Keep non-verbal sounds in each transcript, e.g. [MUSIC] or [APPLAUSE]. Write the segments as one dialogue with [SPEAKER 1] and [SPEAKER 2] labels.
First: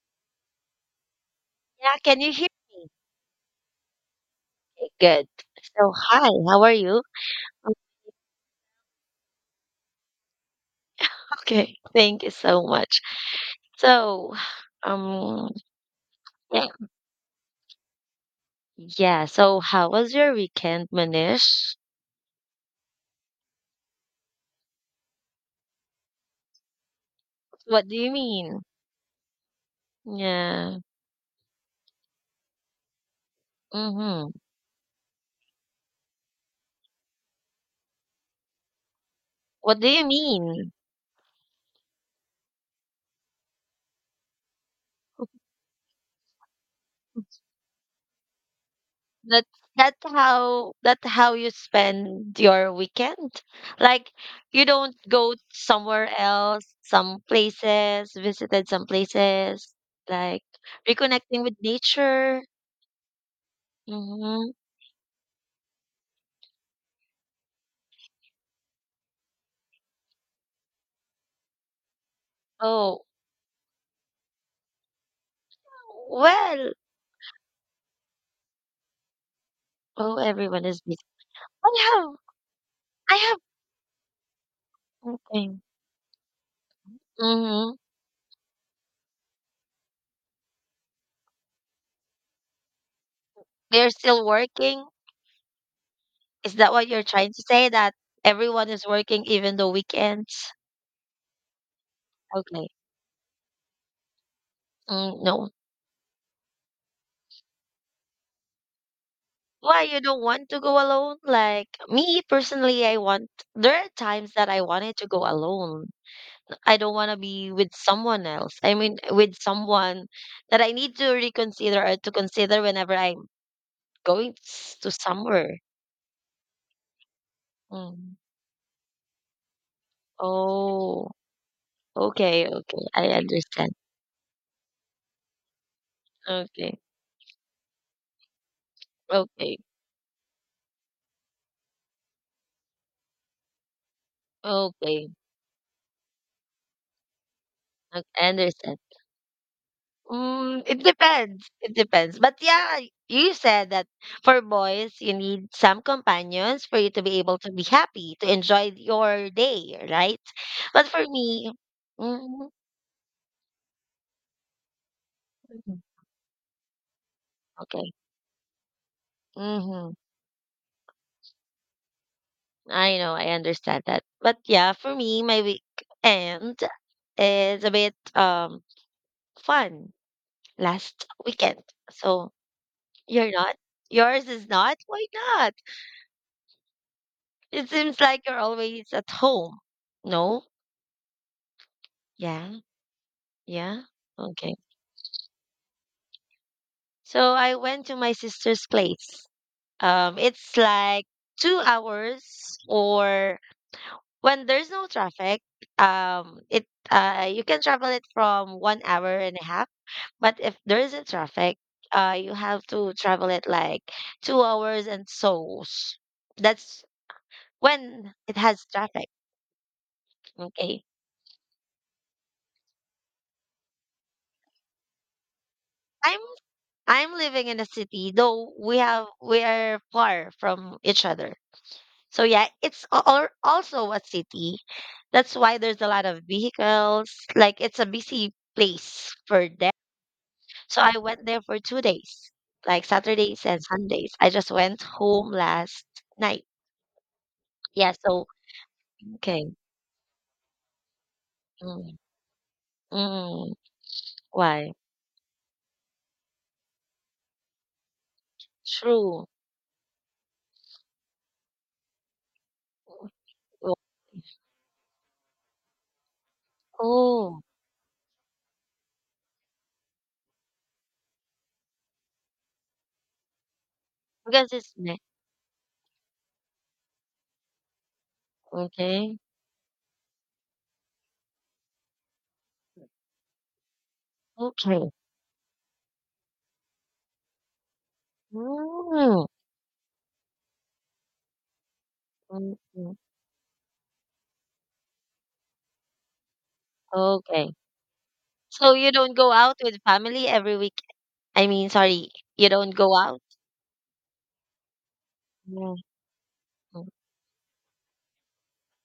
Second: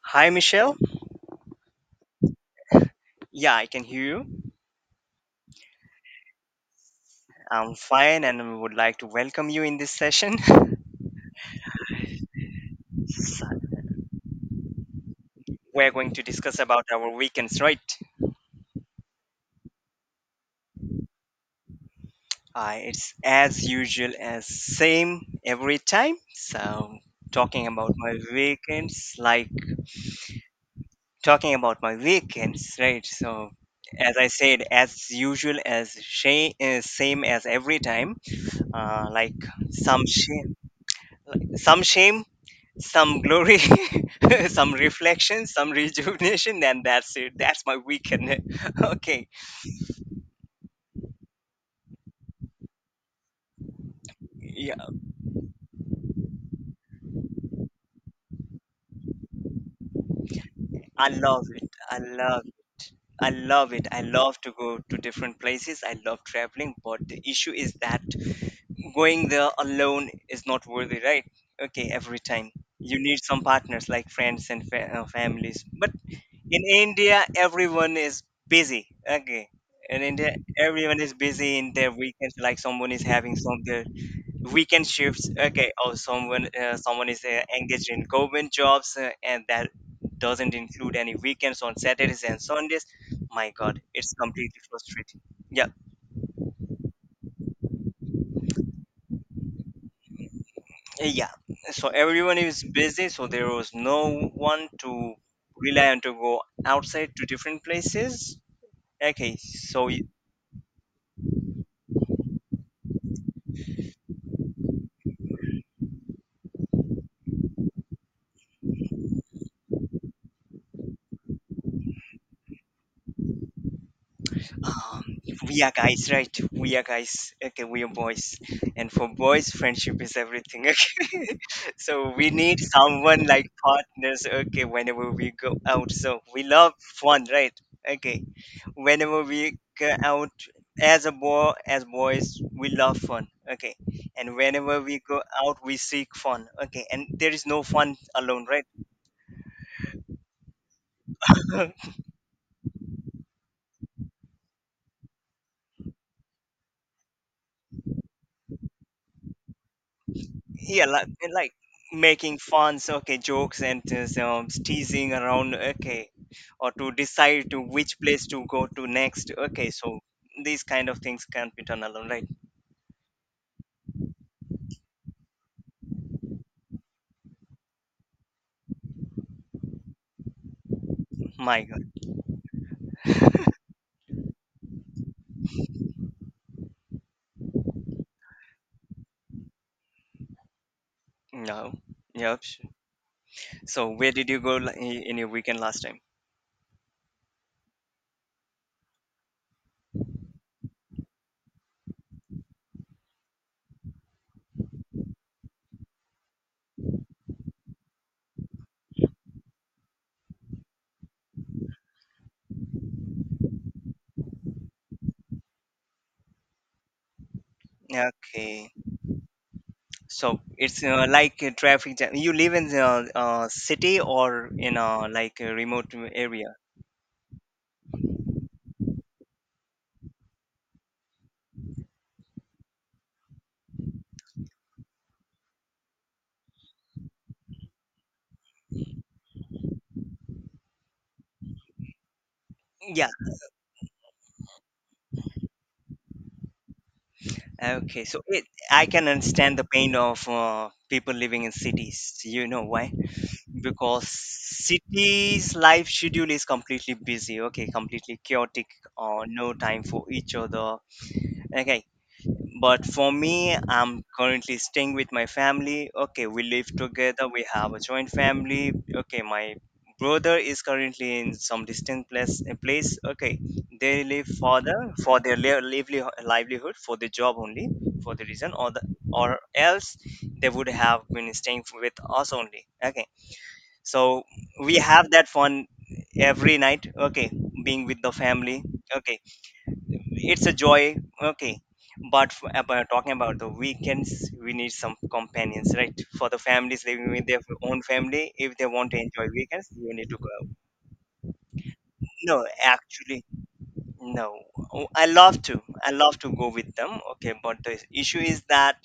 [SPEAKER 1] Hi, Michelle.
[SPEAKER 2] Yeah, can you hear me?
[SPEAKER 1] Yeah, I can hear you.
[SPEAKER 2] Okay, good. So, hi, how are you?
[SPEAKER 1] I'm fine and I would like to welcome you in this session. [LAUGHS]
[SPEAKER 2] Okay, thank you so much.
[SPEAKER 1] So
[SPEAKER 2] So, um,
[SPEAKER 1] we're going to discuss
[SPEAKER 2] yeah,
[SPEAKER 1] about our weekends, right?
[SPEAKER 2] yeah. So, how was your weekend, Manish?
[SPEAKER 1] It's as usual, as same every time. So, talking
[SPEAKER 2] What
[SPEAKER 1] about
[SPEAKER 2] do you
[SPEAKER 1] my
[SPEAKER 2] mean? Yeah.
[SPEAKER 1] weekends, right? So, as I
[SPEAKER 2] Mm-hmm.
[SPEAKER 1] said, as usual, same as every time, like
[SPEAKER 2] What do
[SPEAKER 1] some
[SPEAKER 2] you mean?
[SPEAKER 1] shame, some glory, [LAUGHS] some reflection, some rejuvenation, and that's it. That's my weekend. [LAUGHS] Okay.
[SPEAKER 2] That that's how that how you spend your weekend? Like you
[SPEAKER 1] Yeah,
[SPEAKER 2] don't go somewhere else, some places, visited some places, like
[SPEAKER 1] I
[SPEAKER 2] reconnecting
[SPEAKER 1] love
[SPEAKER 2] with
[SPEAKER 1] it. I love
[SPEAKER 2] nature.
[SPEAKER 1] it. I love it. I love
[SPEAKER 2] Mhm.
[SPEAKER 1] to go to different places. I love traveling, but the issue is that going there alone is not worthy, right? Okay, every time you
[SPEAKER 2] Oh,
[SPEAKER 1] need some partners like friends and families. But in
[SPEAKER 2] well,
[SPEAKER 1] India, everyone is busy. Okay, in
[SPEAKER 2] oh,
[SPEAKER 1] India,
[SPEAKER 2] everyone is busy.
[SPEAKER 1] everyone is busy in their
[SPEAKER 2] I have
[SPEAKER 1] weekends. Like someone is
[SPEAKER 2] I
[SPEAKER 1] having
[SPEAKER 2] have
[SPEAKER 1] some weekend shifts.
[SPEAKER 2] something.
[SPEAKER 1] Okay, someone, someone is
[SPEAKER 2] Mhm.
[SPEAKER 1] engaged in government jobs, and that doesn't include any weekends on Saturdays and Sundays. My god,
[SPEAKER 2] They're
[SPEAKER 1] it's
[SPEAKER 2] still
[SPEAKER 1] completely
[SPEAKER 2] working?
[SPEAKER 1] frustrating. Yeah,
[SPEAKER 2] Is that what you're trying to say, that everyone is working even the weekends?
[SPEAKER 1] yeah, so everyone is
[SPEAKER 2] Okay.
[SPEAKER 1] busy, so there was no one to
[SPEAKER 2] Mm, no.
[SPEAKER 1] rely on to go outside to different places. Okay,
[SPEAKER 2] Why
[SPEAKER 1] so,
[SPEAKER 2] you don't want to go alone? Like, me personally, I want there are times that I wanted to go alone. I don't wanna be with someone else. I mean, with someone that I need to reconsider or to consider whenever I'm going to
[SPEAKER 1] um,
[SPEAKER 2] somewhere.
[SPEAKER 1] we are guys, right? We are guys. Okay, we are
[SPEAKER 2] Mm.
[SPEAKER 1] boys, and for boys, friendship is everything. [LAUGHS]
[SPEAKER 2] Oh,
[SPEAKER 1] Okay, so we
[SPEAKER 2] okay,
[SPEAKER 1] need
[SPEAKER 2] okay. I
[SPEAKER 1] someone like
[SPEAKER 2] understand.
[SPEAKER 1] partners. Okay, whenever we go out, so we love
[SPEAKER 2] Okay,
[SPEAKER 1] fun, right? Okay, whenever
[SPEAKER 2] okay,
[SPEAKER 1] we go out, as boys, we love fun. Okay, and whenever we
[SPEAKER 2] okay.
[SPEAKER 1] go out, we seek fun. Okay, and there is no fun
[SPEAKER 2] I
[SPEAKER 1] alone, right?
[SPEAKER 2] understand. Mm, it depends. It
[SPEAKER 1] [LAUGHS]
[SPEAKER 2] depends. But yeah, you said that for boys, you need some companions for you to be able to be happy, to enjoy your day, right?
[SPEAKER 1] Yeah,
[SPEAKER 2] But for
[SPEAKER 1] like
[SPEAKER 2] me,
[SPEAKER 1] making
[SPEAKER 2] mm,
[SPEAKER 1] funs, okay, jokes and just, teasing around, okay, or to decide to
[SPEAKER 2] okay.
[SPEAKER 1] which place to go to next. Okay,
[SPEAKER 2] Mm-hmm.
[SPEAKER 1] so these kind of things can't be done alone, right?
[SPEAKER 2] I know, I understand that. But yeah, for me, my weekend is a bit fun last
[SPEAKER 1] My
[SPEAKER 2] weekend.
[SPEAKER 1] god.
[SPEAKER 2] So, you're not? Yours is not? Why not? It seems like you're always at home. No?
[SPEAKER 1] No. Yep.
[SPEAKER 2] Yeah. Yeah.
[SPEAKER 1] So where did you go
[SPEAKER 2] Okay.
[SPEAKER 1] in your weekend last time?
[SPEAKER 2] So I went to my sister's place. It's like 2 hours or when there's no traffic, it you can travel it from 1 hour and a half. But if there isn't traffic, you have to travel it like 2 hours and so. That's when it has
[SPEAKER 1] Okay,
[SPEAKER 2] traffic.
[SPEAKER 1] so it's,
[SPEAKER 2] Okay.
[SPEAKER 1] like a traffic jam? You live in the city or in a like a remote
[SPEAKER 2] Time,
[SPEAKER 1] area?
[SPEAKER 2] I'm living in a city, though we are far from each other. So yeah, it's also a city. That's why there's a lot of vehicles. Like it's a busy place for them. So I went there for 2 days, like
[SPEAKER 1] Yeah.
[SPEAKER 2] Saturdays and Sundays. I just went home last night. Yeah.
[SPEAKER 1] Okay,
[SPEAKER 2] So
[SPEAKER 1] I can
[SPEAKER 2] okay.
[SPEAKER 1] understand the pain of people living in
[SPEAKER 2] Mm,
[SPEAKER 1] cities. You know why?
[SPEAKER 2] mm,
[SPEAKER 1] Because
[SPEAKER 2] why?
[SPEAKER 1] cities' life schedule is completely busy, okay, completely chaotic, or
[SPEAKER 2] True.
[SPEAKER 1] no time for each other. Okay, but for me,
[SPEAKER 2] Oh,
[SPEAKER 1] I'm currently staying with my family. Okay, we live together.
[SPEAKER 2] oh,
[SPEAKER 1] We have a joint family. Okay, my brother is currently in some distant place. Okay, they live
[SPEAKER 2] because it's
[SPEAKER 1] further
[SPEAKER 2] ne-
[SPEAKER 1] for their livelihood, for the job only, for the reason, or the,
[SPEAKER 2] okay.
[SPEAKER 1] or else they would have been staying with us only. Okay, so we
[SPEAKER 2] Okay.
[SPEAKER 1] have that fun every night. Okay, being with the family. Okay,
[SPEAKER 2] Mm,
[SPEAKER 1] it's a joy, okay, but
[SPEAKER 2] mm,
[SPEAKER 1] about
[SPEAKER 2] mm.
[SPEAKER 1] talking about the weekends, we need some companions, right? For the families living with their
[SPEAKER 2] Okay.
[SPEAKER 1] own family, if they
[SPEAKER 2] So
[SPEAKER 1] want
[SPEAKER 2] you
[SPEAKER 1] to
[SPEAKER 2] don't
[SPEAKER 1] enjoy
[SPEAKER 2] go out
[SPEAKER 1] weekends,
[SPEAKER 2] with
[SPEAKER 1] you need to go
[SPEAKER 2] family
[SPEAKER 1] out.
[SPEAKER 2] every week? I mean, sorry,
[SPEAKER 1] No,
[SPEAKER 2] you don't go out?
[SPEAKER 1] actually, no. Oh, i love to
[SPEAKER 2] Mm,
[SPEAKER 1] i love to go with
[SPEAKER 2] mm,
[SPEAKER 1] them, okay, but the issue is that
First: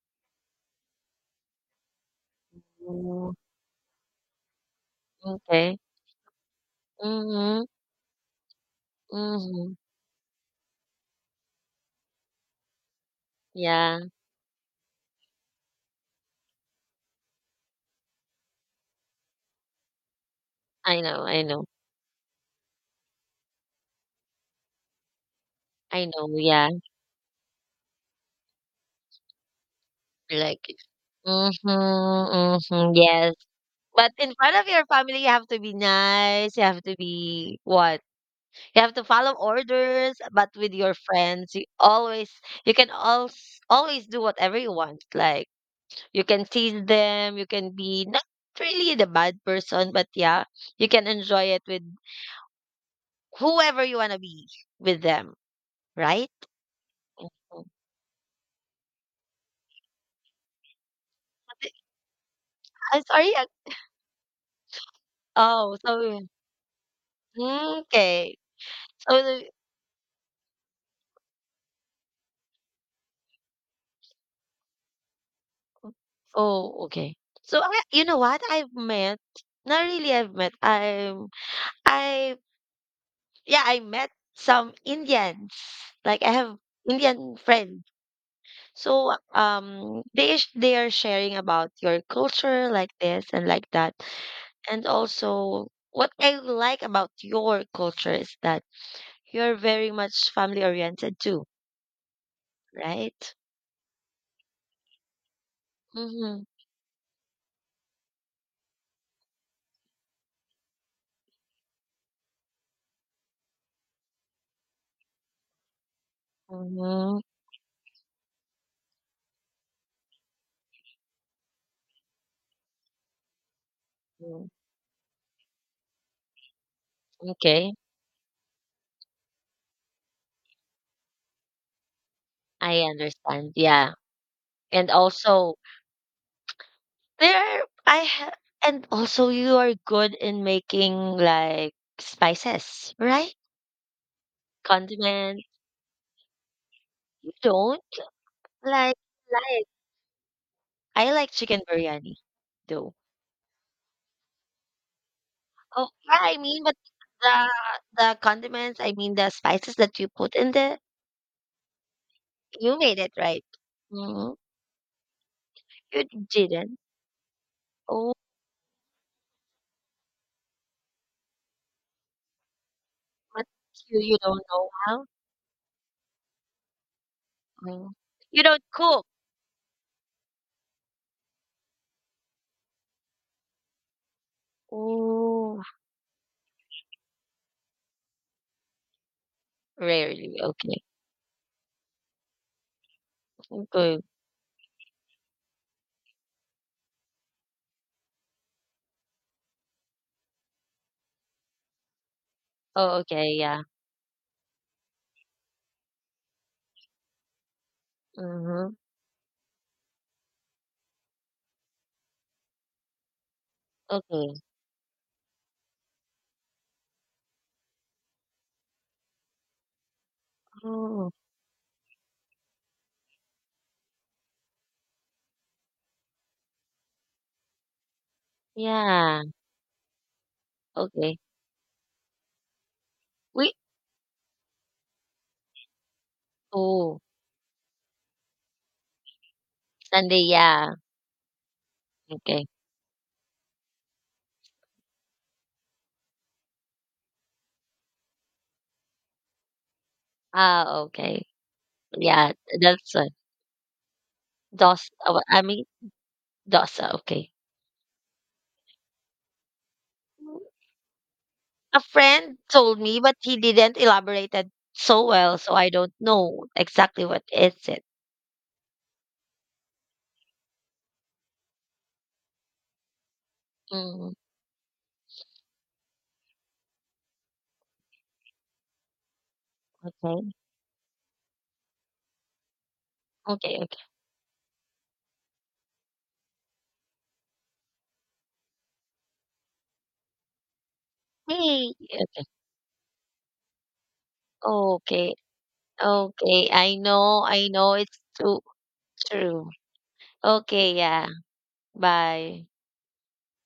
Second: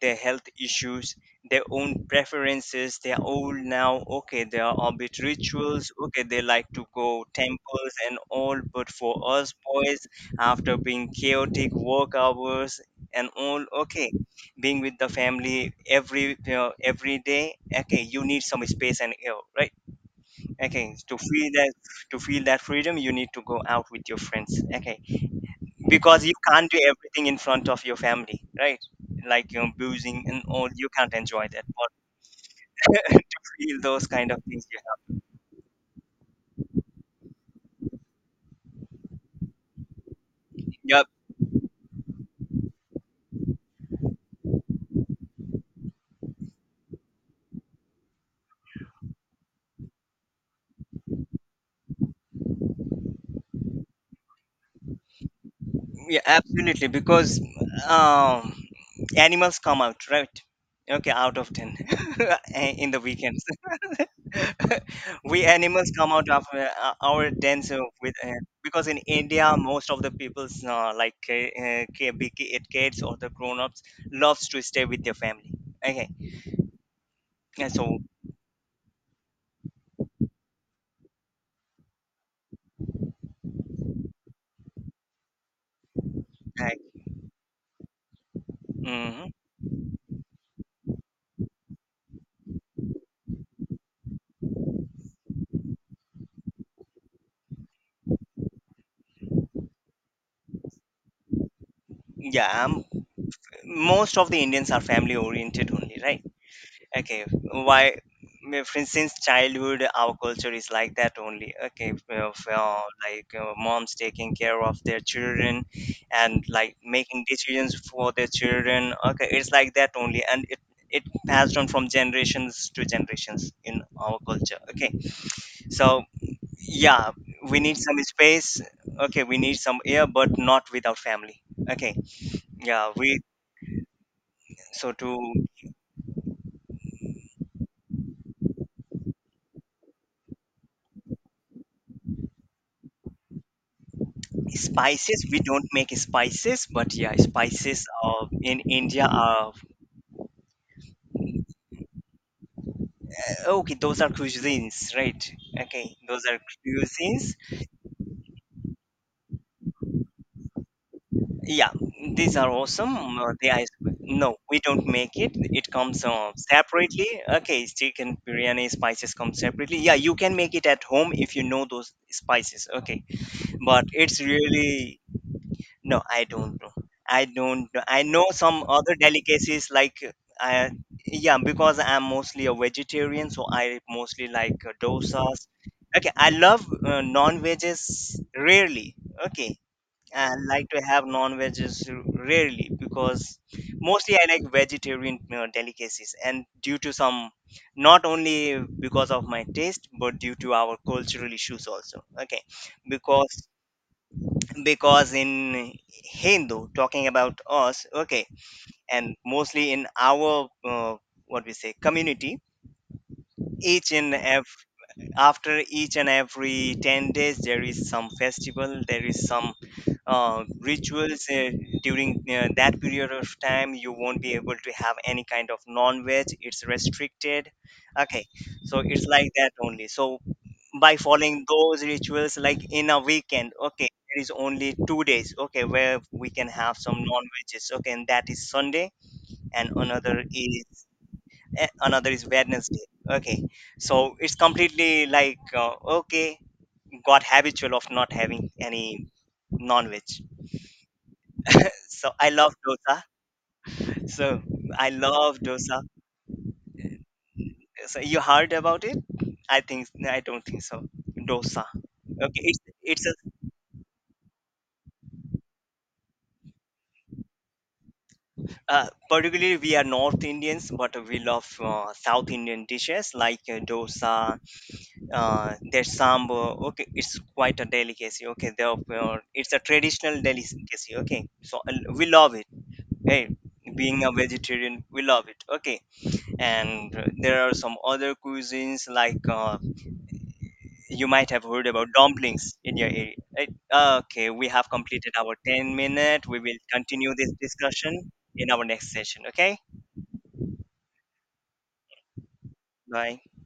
[SPEAKER 1] their health issues, their own preferences. They are
[SPEAKER 2] mm,
[SPEAKER 1] old now. Okay, there are a bit
[SPEAKER 2] okay.
[SPEAKER 1] rituals. Okay, they like to go
[SPEAKER 2] Mhm,
[SPEAKER 1] temples and all. But for us
[SPEAKER 2] mhm.
[SPEAKER 1] boys, after being chaotic work hours and all,
[SPEAKER 2] Yeah,
[SPEAKER 1] okay, being with the family every, you know, every day, okay, you need some space and air, right? Okay,
[SPEAKER 2] I
[SPEAKER 1] to
[SPEAKER 2] know, I
[SPEAKER 1] feel
[SPEAKER 2] know.
[SPEAKER 1] that to feel that freedom, you need to go out with your friends. Okay,
[SPEAKER 2] I
[SPEAKER 1] because
[SPEAKER 2] know,
[SPEAKER 1] you can't
[SPEAKER 2] yeah.
[SPEAKER 1] do everything in front of your family, right? Like, you are boozing and
[SPEAKER 2] Like,
[SPEAKER 1] all, you can't enjoy
[SPEAKER 2] mhm,
[SPEAKER 1] that, or
[SPEAKER 2] mhm,
[SPEAKER 1] [LAUGHS]
[SPEAKER 2] yes.
[SPEAKER 1] to feel those
[SPEAKER 2] But
[SPEAKER 1] kind
[SPEAKER 2] in
[SPEAKER 1] of
[SPEAKER 2] front of
[SPEAKER 1] things you
[SPEAKER 2] your family, you have to be nice. You have to be what? You have to follow orders. But
[SPEAKER 1] have.
[SPEAKER 2] with your
[SPEAKER 1] Yep.
[SPEAKER 2] friends, you can always, always do whatever you want. Like, you can tease them, you can be not really the bad person, but yeah, you can enjoy it with whoever you wanna be with them,
[SPEAKER 1] Yeah,
[SPEAKER 2] right?
[SPEAKER 1] absolutely, because
[SPEAKER 2] Mhm.
[SPEAKER 1] um animals come out, right? Okay, out of 10, [LAUGHS] in the
[SPEAKER 2] I'm sorry,
[SPEAKER 1] weekends,
[SPEAKER 2] I
[SPEAKER 1] [LAUGHS] we
[SPEAKER 2] oh,
[SPEAKER 1] animals come
[SPEAKER 2] so
[SPEAKER 1] out of our dens with,
[SPEAKER 2] okay.
[SPEAKER 1] because in
[SPEAKER 2] So the
[SPEAKER 1] India, most of the people's, like kids or the grown-ups, loves to stay with their family. Okay,
[SPEAKER 2] Oh, okay. So,
[SPEAKER 1] and
[SPEAKER 2] I
[SPEAKER 1] so,
[SPEAKER 2] you know what? I've met not really I've met, I'm I yeah, I met some Indians. Like, I have
[SPEAKER 1] uh,
[SPEAKER 2] Indian friends. So,
[SPEAKER 1] Mhm.
[SPEAKER 2] they are sharing about your culture like this and like that. And also, what I like about your culture is that you're very much family oriented too,
[SPEAKER 1] Yeah,
[SPEAKER 2] right?
[SPEAKER 1] most of the Indians are family oriented only, right?
[SPEAKER 2] Mm-hmm.
[SPEAKER 1] Okay, why? Since childhood, our culture is like that only. Okay, of, moms taking care of their children and like
[SPEAKER 2] Mm-hmm.
[SPEAKER 1] making decisions for their children. Okay, it's like that only, and it passed on from generations to generations in our culture. Okay, so yeah, we
[SPEAKER 2] Okay,
[SPEAKER 1] need some space. Okay, we need some air, but not without family. Okay,
[SPEAKER 2] I
[SPEAKER 1] yeah, we
[SPEAKER 2] understand. Yeah. And
[SPEAKER 1] so to
[SPEAKER 2] also, I have. And also you are good in making like spices, right?
[SPEAKER 1] spices, we
[SPEAKER 2] Condiment.
[SPEAKER 1] don't make spices, but yeah,
[SPEAKER 2] You don't
[SPEAKER 1] spices in
[SPEAKER 2] like
[SPEAKER 1] India are,
[SPEAKER 2] like I like chicken biryani though.
[SPEAKER 1] okay, those are cuisines, right?
[SPEAKER 2] Oh,
[SPEAKER 1] Okay,
[SPEAKER 2] yeah,
[SPEAKER 1] those
[SPEAKER 2] I
[SPEAKER 1] are
[SPEAKER 2] mean, but
[SPEAKER 1] cuisines.
[SPEAKER 2] the the condiments, I mean the spices that you put in there,
[SPEAKER 1] Yeah, these are
[SPEAKER 2] you
[SPEAKER 1] awesome,
[SPEAKER 2] made it, right?
[SPEAKER 1] they are, no,
[SPEAKER 2] Mhm.
[SPEAKER 1] we don't make it, it comes
[SPEAKER 2] You didn't?
[SPEAKER 1] separately. Okay,
[SPEAKER 2] Oh,
[SPEAKER 1] chicken biryani spices come separately. Yeah, you can make it at home if you know those spices, okay,
[SPEAKER 2] but
[SPEAKER 1] but
[SPEAKER 2] you
[SPEAKER 1] it's
[SPEAKER 2] don't know
[SPEAKER 1] really,
[SPEAKER 2] how?
[SPEAKER 1] no, I don't know. I don't know.
[SPEAKER 2] Mm.
[SPEAKER 1] I know
[SPEAKER 2] You
[SPEAKER 1] some
[SPEAKER 2] don't
[SPEAKER 1] other
[SPEAKER 2] cook?
[SPEAKER 1] delicacies like, I yeah, because I'm mostly a vegetarian, so I mostly like, dosas.
[SPEAKER 2] Oh,
[SPEAKER 1] Okay, I love, non-veggies rarely. Okay, I
[SPEAKER 2] rarely.
[SPEAKER 1] like to
[SPEAKER 2] Okay.
[SPEAKER 1] have non-veggies rarely because
[SPEAKER 2] Okay.
[SPEAKER 1] mostly I like vegetarian, delicacies, and due to some, not only because of my taste, but due to our cultural issues also. Okay,
[SPEAKER 2] Oh, okay,
[SPEAKER 1] because
[SPEAKER 2] yeah.
[SPEAKER 1] because in Hindu, talking about us, okay,
[SPEAKER 2] Mm-hmm.
[SPEAKER 1] and mostly in our, what we say, community, each and
[SPEAKER 2] Okay.
[SPEAKER 1] every after each and every 10 days there is some festival, there is some,
[SPEAKER 2] Oh,
[SPEAKER 1] rituals, during that period of time you won't be able to have any kind of non-veg, it's restricted, okay, so it's
[SPEAKER 2] yeah.
[SPEAKER 1] like that only, so by
[SPEAKER 2] Okay.
[SPEAKER 1] following those rituals, like in a weekend,
[SPEAKER 2] We,
[SPEAKER 1] okay, there is only 2 days okay where we can have some
[SPEAKER 2] oh,
[SPEAKER 1] non-veggies, okay, and that is Sunday, and
[SPEAKER 2] Sunday, yeah.
[SPEAKER 1] another is
[SPEAKER 2] Okay.
[SPEAKER 1] Wednesday. Okay, so it's completely like, okay, got habitual of not having any non-veg.
[SPEAKER 2] Ah, okay.
[SPEAKER 1] So I
[SPEAKER 2] Yeah,
[SPEAKER 1] love
[SPEAKER 2] that's
[SPEAKER 1] dosa. So I
[SPEAKER 2] dosa.
[SPEAKER 1] love
[SPEAKER 2] I mean,
[SPEAKER 1] dosa.
[SPEAKER 2] dosa, okay.
[SPEAKER 1] So you heard about it? I think I don't think so. Dosa.
[SPEAKER 2] A friend
[SPEAKER 1] Okay, it's
[SPEAKER 2] told me,
[SPEAKER 1] it's a,
[SPEAKER 2] but he didn't elaborate it so well, so I don't know exactly what is it.
[SPEAKER 1] particularly we are North Indians, but we love, South Indian dishes like,
[SPEAKER 2] Mm,
[SPEAKER 1] dosa, there's sambar, okay, it's quite a delicacy, okay, therefore it's a traditional
[SPEAKER 2] okay,
[SPEAKER 1] delicacy, okay, so and we love it, hey,
[SPEAKER 2] okay, okay.
[SPEAKER 1] being a vegetarian, we love it, okay, and, there are some other cuisines like, you might have heard
[SPEAKER 2] Hey,
[SPEAKER 1] about
[SPEAKER 2] okay,
[SPEAKER 1] dumplings in your area, right? Okay, we have completed
[SPEAKER 2] okay,
[SPEAKER 1] our 10 minute, we
[SPEAKER 2] okay.
[SPEAKER 1] will
[SPEAKER 2] I
[SPEAKER 1] continue
[SPEAKER 2] know,
[SPEAKER 1] this
[SPEAKER 2] I know.
[SPEAKER 1] discussion
[SPEAKER 2] It's too
[SPEAKER 1] in our next session.
[SPEAKER 2] true.
[SPEAKER 1] Okay,
[SPEAKER 2] Okay, yeah. Bye.
[SPEAKER 1] bye.